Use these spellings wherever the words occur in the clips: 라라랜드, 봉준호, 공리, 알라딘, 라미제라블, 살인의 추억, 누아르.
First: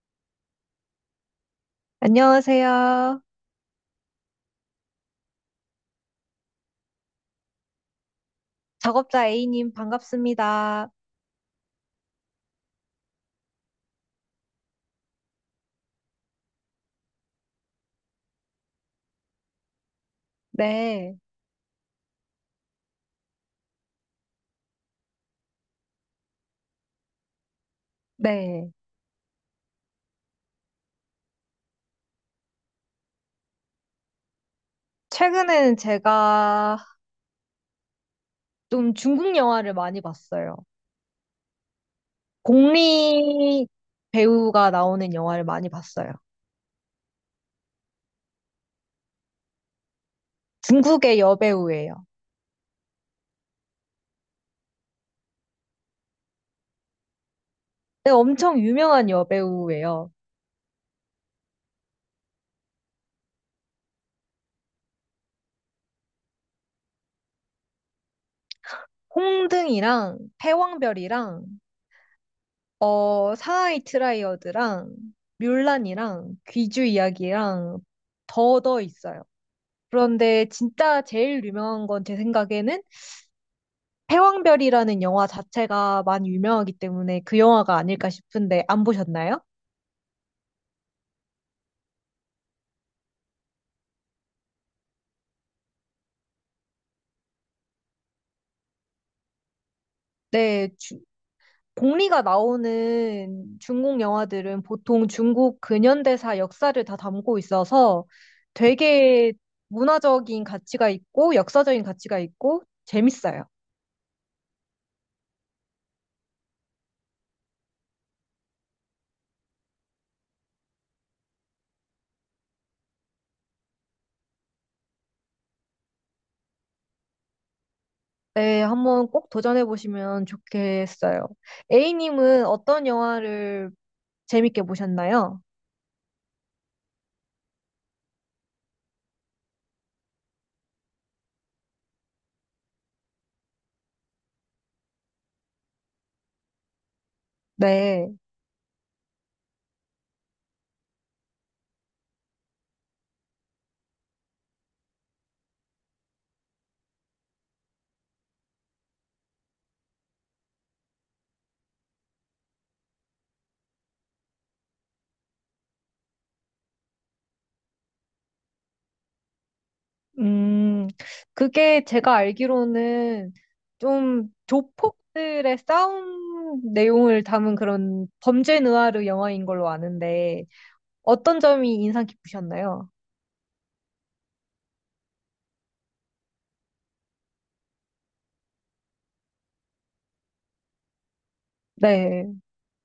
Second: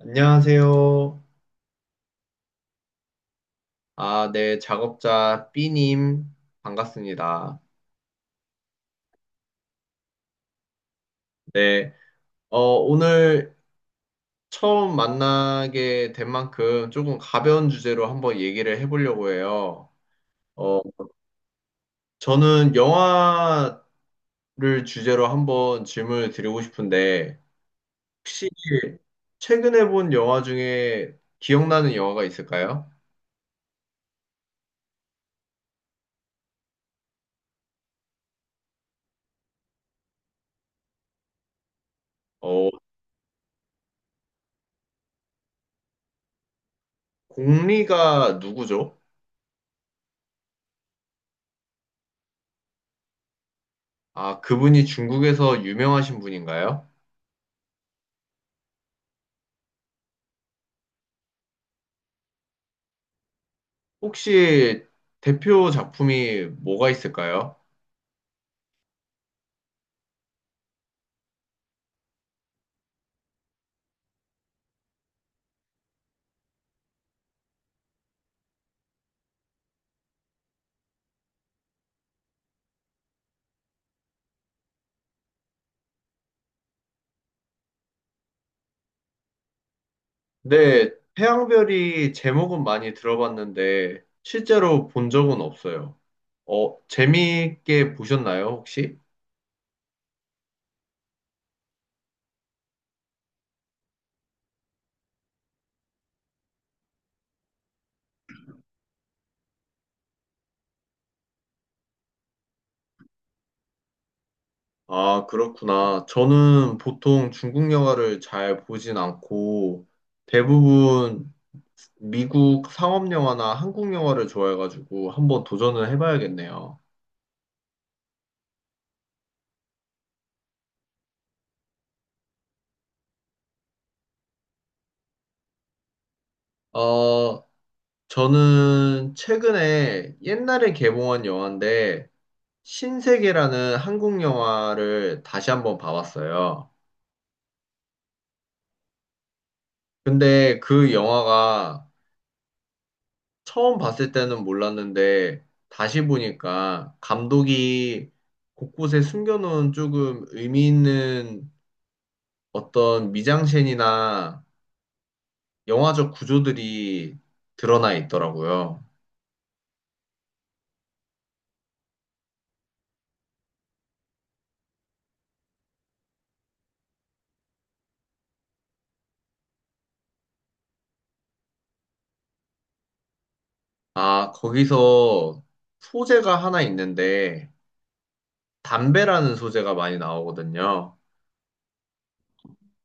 안녕하세요. 안녕하세요. 아, 네, 작업자 B님, 반갑습니다. 작업자 A님 반갑습니다. 네, 오늘 처음 만나게 된 만큼 조금 가벼운 주제로 한번 얘기를 해보려고 해요. 어, 네, 저는 영화를 주제로 한번 질문을 드리고 싶은데, 혹시 네. 최근에 본 영화 중에 기억나는 영화가 있을까요? 최근에는 제가 좀 중국 영화를 많이 봤어요. 어, 공리 배우가 나오는 영화를 많이 봤어요. 공리가 누구죠? 중국의 여배우예요. 아, 그분이 중국에서 유명하신 분인가요? 네, 엄청 유명한 여배우예요. 혹시 대표 작품이 뭐가 있을까요? 홍등이랑 패왕별이랑 상하이 트라이어드랑 뮬란이랑 귀주 이야기랑 더 있어요. 그런데 진짜 제일 유명한 건 제 생각에는 패왕별이라는 영화 자체가 많이 유명하기 때문에 그 영화가 아닐까 싶은데 안 보셨나요? 네, 태양별이 제목은 많이 들어봤는데 실제로 본 적은 없어요. 재미있게 보셨나요, 혹시? 네, 공리가 나오는 중국 영화들은 보통 중국 근현대사 역사를 다 담고 있어서 되게 문화적인 가치가 있고 역사적인 가치가 있고 재밌어요. 아, 그렇구나. 저는 보통 중국 영화를 잘 보진 않고 대부분 미국 상업 영화나 한국 영화를 좋아해가지고 한번 도전을 해봐야겠네요. 네, 한번 꼭 도전해 보시면 좋겠어요. A님은 어떤 영화를 재밌게 보셨나요? 어, 저는 최근에 옛날에 개봉한 영화인데 신세계라는 한국 영화를 다시 한번 봐봤어요. 네. 근데 그 영화가 처음 봤을 때는 몰랐는데 다시 보니까 감독이 곳곳에 숨겨놓은 조금 의미 있는 어떤 미장센이나 영화적 구조들이 드러나 있더라고요. 음, 그게 제가 알기로는 좀 조폭들의 싸움 내용을 담은 그런 범죄 느와르 영화인 걸로 아는데 어떤 점이 인상 깊으셨나요? 아, 거기서 소재가 하나 있는데 담배라는 소재가 많이 나오거든요. 네,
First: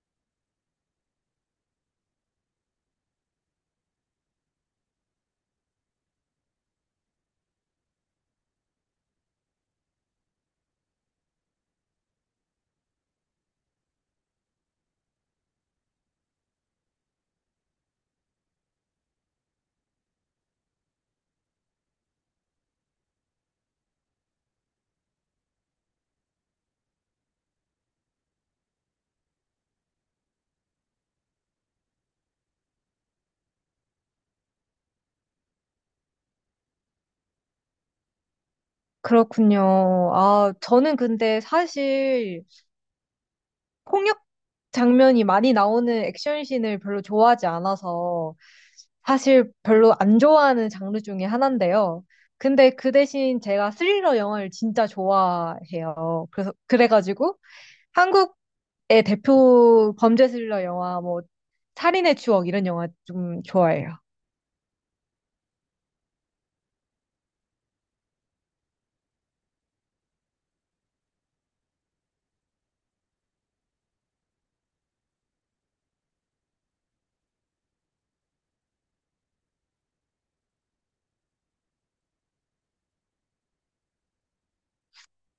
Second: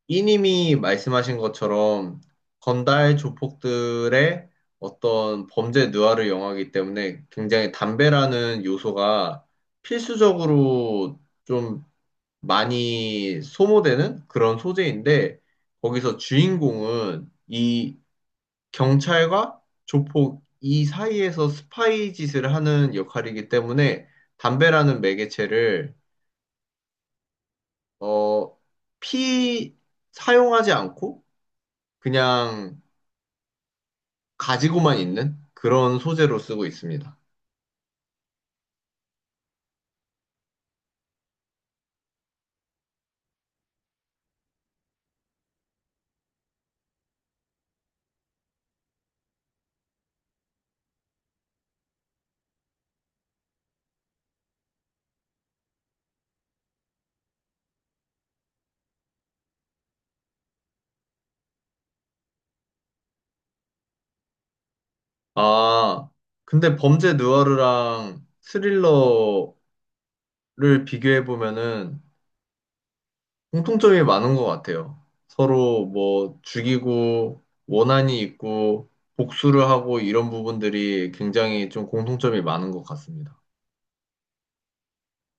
이님이 말씀하신 것처럼 건달 조폭들의 어떤 범죄 누아르 영화이기 때문에 굉장히 담배라는 요소가 필수적으로 좀 많이 소모되는 그런 소재인데 거기서 주인공은 이 경찰과 조폭 이 사이에서 스파이 짓을 하는 역할이기 때문에 담배라는 매개체를 어, 피 사용하지 않고 그냥 가지고만 있는 그런 소재로 쓰고 있습니다. 그렇군요. 아, 저는 근데 사실 폭력 장면이 많이 나오는 액션씬을 별로 좋아하지 않아서 사실 별로 안 좋아하는 장르 중에 하나인데요. 근데 그 대신 제가 스릴러 영화를 진짜 좋아해요. 그래서 그래가지고 한국의 대표 범죄 스릴러 영화 뭐 살인의 추억 이런 영화 좀 좋아해요. 아, 근데 범죄 누아르랑 스릴러를 비교해 보면은 공통점이 많은 것 같아요. 서로 뭐 죽이고 원한이 있고 복수를 하고 이런 부분들이 굉장히 좀 공통점이 많은 것 같습니다.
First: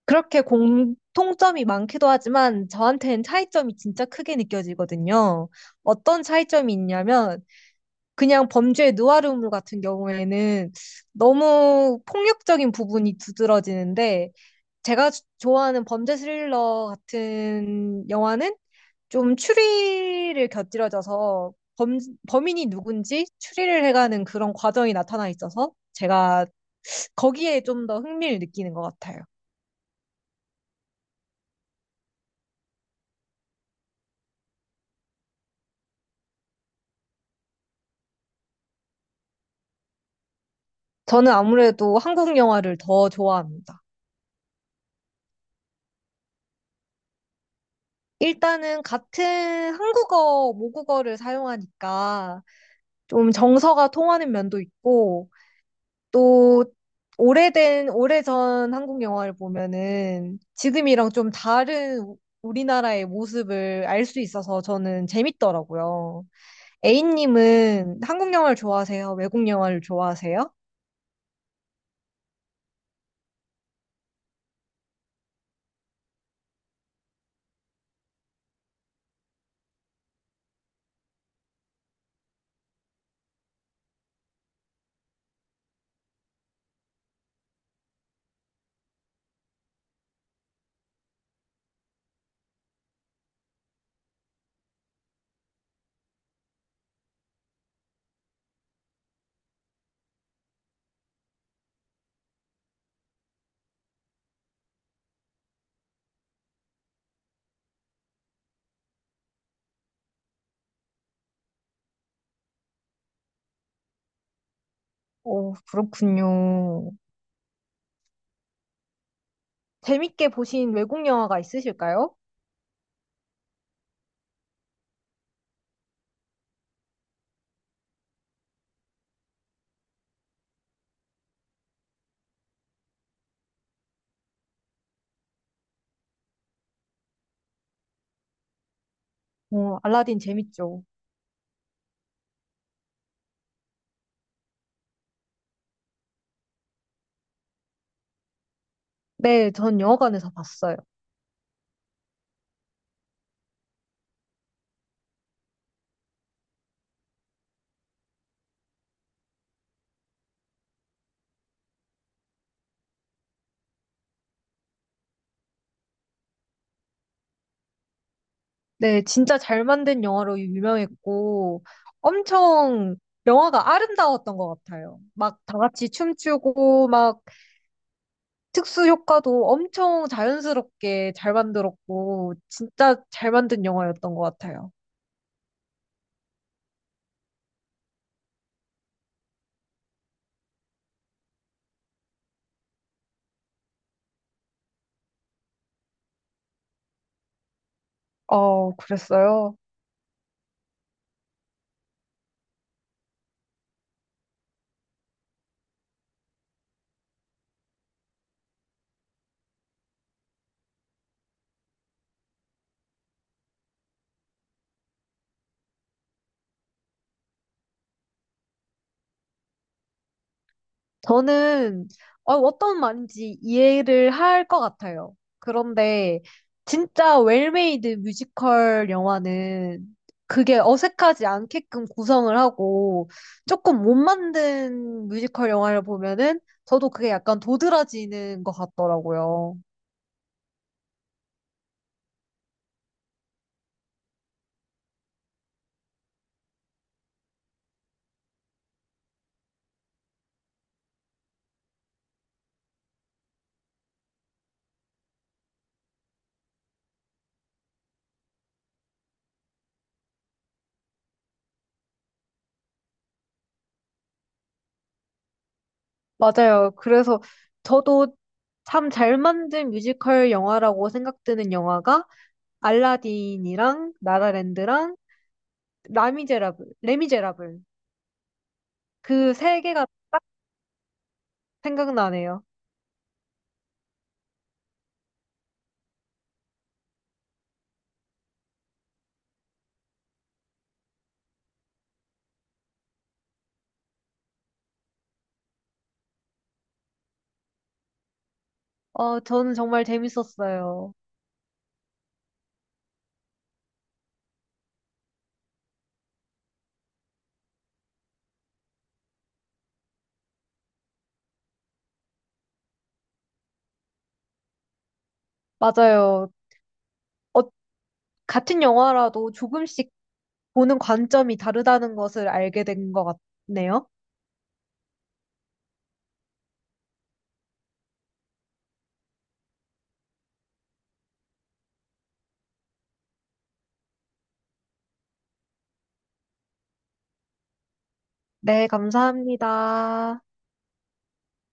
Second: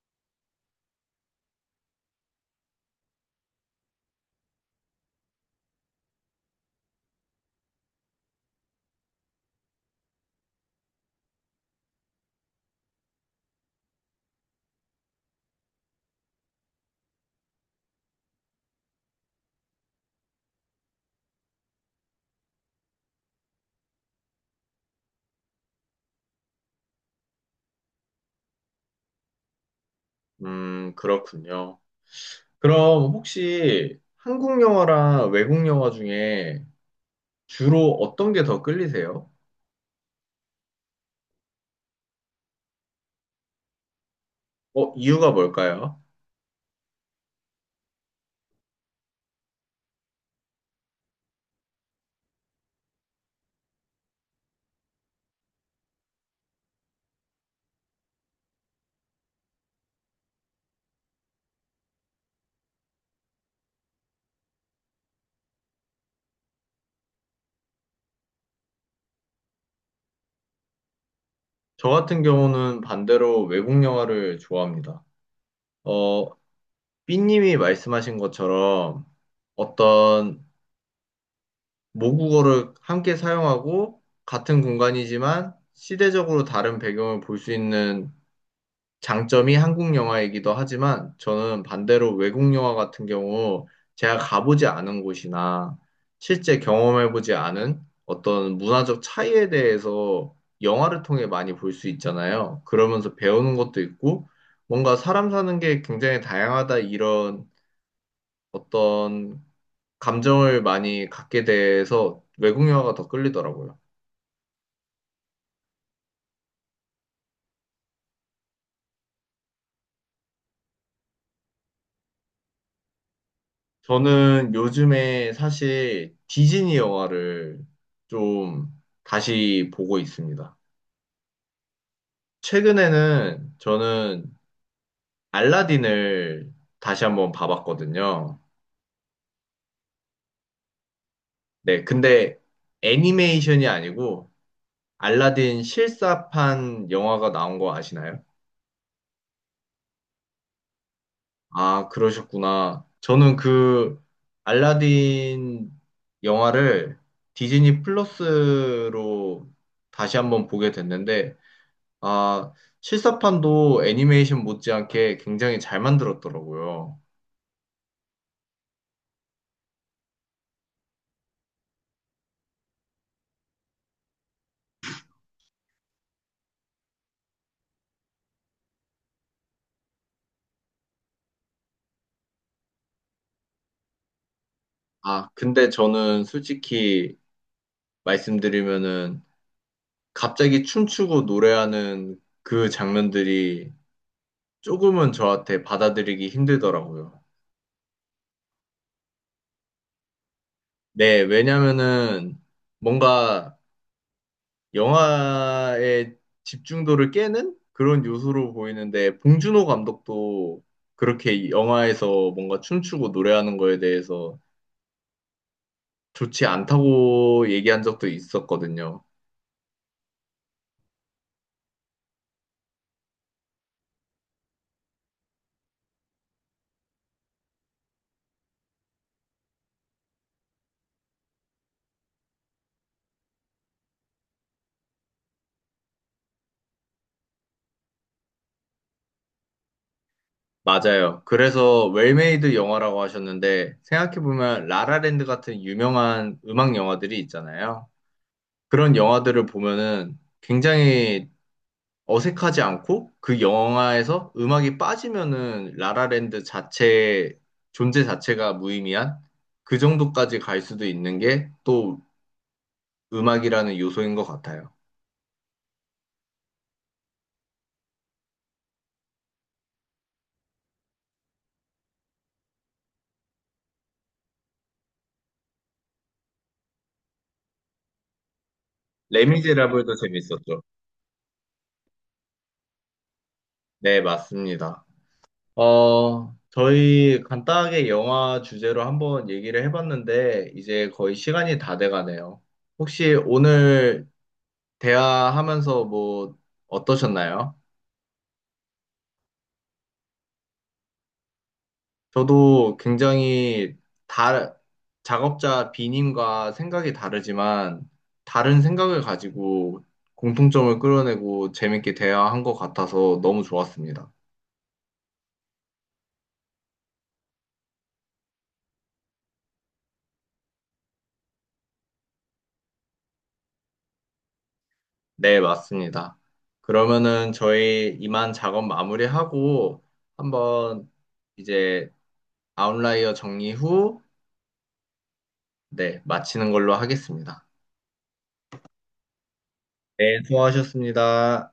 그렇게 공통점이 많기도 하지만 저한테는 차이점이 진짜 크게 느껴지거든요. 어떤 차이점이 있냐면 그냥 범죄의 누아르물 같은 경우에는 너무 폭력적인 부분이 두드러지는데 제가 좋아하는 범죄 스릴러 같은 영화는 좀 추리를 곁들여져서 범인이 누군지 추리를 해가는 그런 과정이 나타나 있어서 제가 거기에 좀 더 흥미를 느끼는 것 같아요. 그렇군요. 그럼 혹시 한국 영화랑 외국 영화 중에 주로 어떤 게 더 끌리세요? 저는 아무래도 한국 영화를 더 좋아합니다. 이유가 뭘까요? 일단은 같은 한국어, 모국어를 사용하니까 좀 정서가 통하는 면도 있고, 또 오래된, 오래전 한국 영화를 보면은 지금이랑 좀 다른 우리나라의 모습을 알 수 있어서 저는 재밌더라고요. A님은 한국 영화를 좋아하세요? 외국 영화를 좋아하세요? 저 같은 경우는 반대로 외국 영화를 좋아합니다. 어, 삐님이 말씀하신 것처럼 어떤 모국어를 함께 사용하고 같은 공간이지만 시대적으로 다른 배경을 볼 수 있는 장점이 한국 영화이기도 하지만 저는 반대로 외국 영화 같은 경우 제가 가보지 않은 곳이나 실제 경험해보지 않은 어떤 문화적 차이에 대해서 영화를 통해 많이 볼 수 있잖아요. 그러면서 배우는 것도 있고 뭔가 사람 사는 게 굉장히 다양하다 이런 어떤 감정을 많이 갖게 돼서 외국 영화가 더 끌리더라고요. 오, 그렇군요. 재밌게 보신 외국 영화가 있으실까요? 저는 요즘에 사실 디즈니 영화를 좀 다시 보고 있습니다. 최근에는 저는 알라딘을 다시 한번 봐봤거든요. 오, 알라딘 재밌죠. 네, 근데 애니메이션이 아니고 알라딘 실사판 영화가 나온 거 아시나요? 네, 전 영화관에서 봤어요. 아, 그러셨구나. 저는 그 알라딘 영화를 디즈니 플러스로 다시 한번 보게 됐는데 아, 실사판도 애니메이션 못지않게 굉장히 잘 만들었더라고요. 네, 진짜 잘 만든 영화로 유명했고, 엄청 영화가 아름다웠던 것 같아요. 막 다 같이 춤추고, 막 특수 효과도 엄청 자연스럽게 잘 만들었고, 진짜 잘 만든 영화였던 것 같아요. 아, 근데 저는 솔직히 말씀드리면은 갑자기 춤추고 노래하는 그 장면들이 조금은 저한테 받아들이기 힘들더라고요. 어, 그랬어요? 네, 왜냐면은 뭔가 영화의 집중도를 깨는 그런 요소로 보이는데 봉준호 감독도 그렇게 영화에서 뭔가 춤추고 노래하는 거에 대해서 좋지 않다고 얘기한 적도 있었거든요. 저는 어떤 말인지 이해를 할 것 같아요. 그런데 진짜 웰메이드 뮤지컬 영화는 그게 어색하지 않게끔 구성을 하고 조금 못 만든 뮤지컬 영화를 보면은 저도 그게 약간 도드라지는 것 같더라고요. 맞아요. 그래서 웰메이드 영화라고 하셨는데 생각해보면 라라랜드 같은 유명한 음악 영화들이 있잖아요. 그런 영화들을 보면은 굉장히 어색하지 않고 그 영화에서 음악이 빠지면은 라라랜드 자체 존재 자체가 무의미한 그 정도까지 갈 수도 있는 게 또 음악이라는 요소인 것 같아요. 맞아요. 그래서 저도 참 잘 만든 뮤지컬 영화라고 생각드는 영화가 알라딘이랑 나라랜드랑 라미제라블, 레미제라블 그 세 개가 레미제라블도 재밌었죠. 생각나네요. 네, 맞습니다. 저희 간단하게 영화 주제로 한번 얘기를 해봤는데, 이제 거의 시간이 다 돼가네요. 혹시 오늘 대화하면서 뭐 어떠셨나요? 어, 저는 정말 재밌었어요. 저도 굉장히 다, 작업자 B님과 생각이 다르지만, 다른 생각을 가지고 공통점을 끌어내고 재밌게 대화한 것 같아서 너무 좋았습니다. 맞아요. 어, 같은 영화라도 조금씩 보는 관점이 다르다는 것을 알게 된 것 같네요. 네, 맞습니다. 그러면은 저희 이만 작업 마무리하고 한번 이제 아웃라이어 정리 후, 네, 마치는 걸로 하겠습니다. 네, 네, 감사합니다. 수고하셨습니다.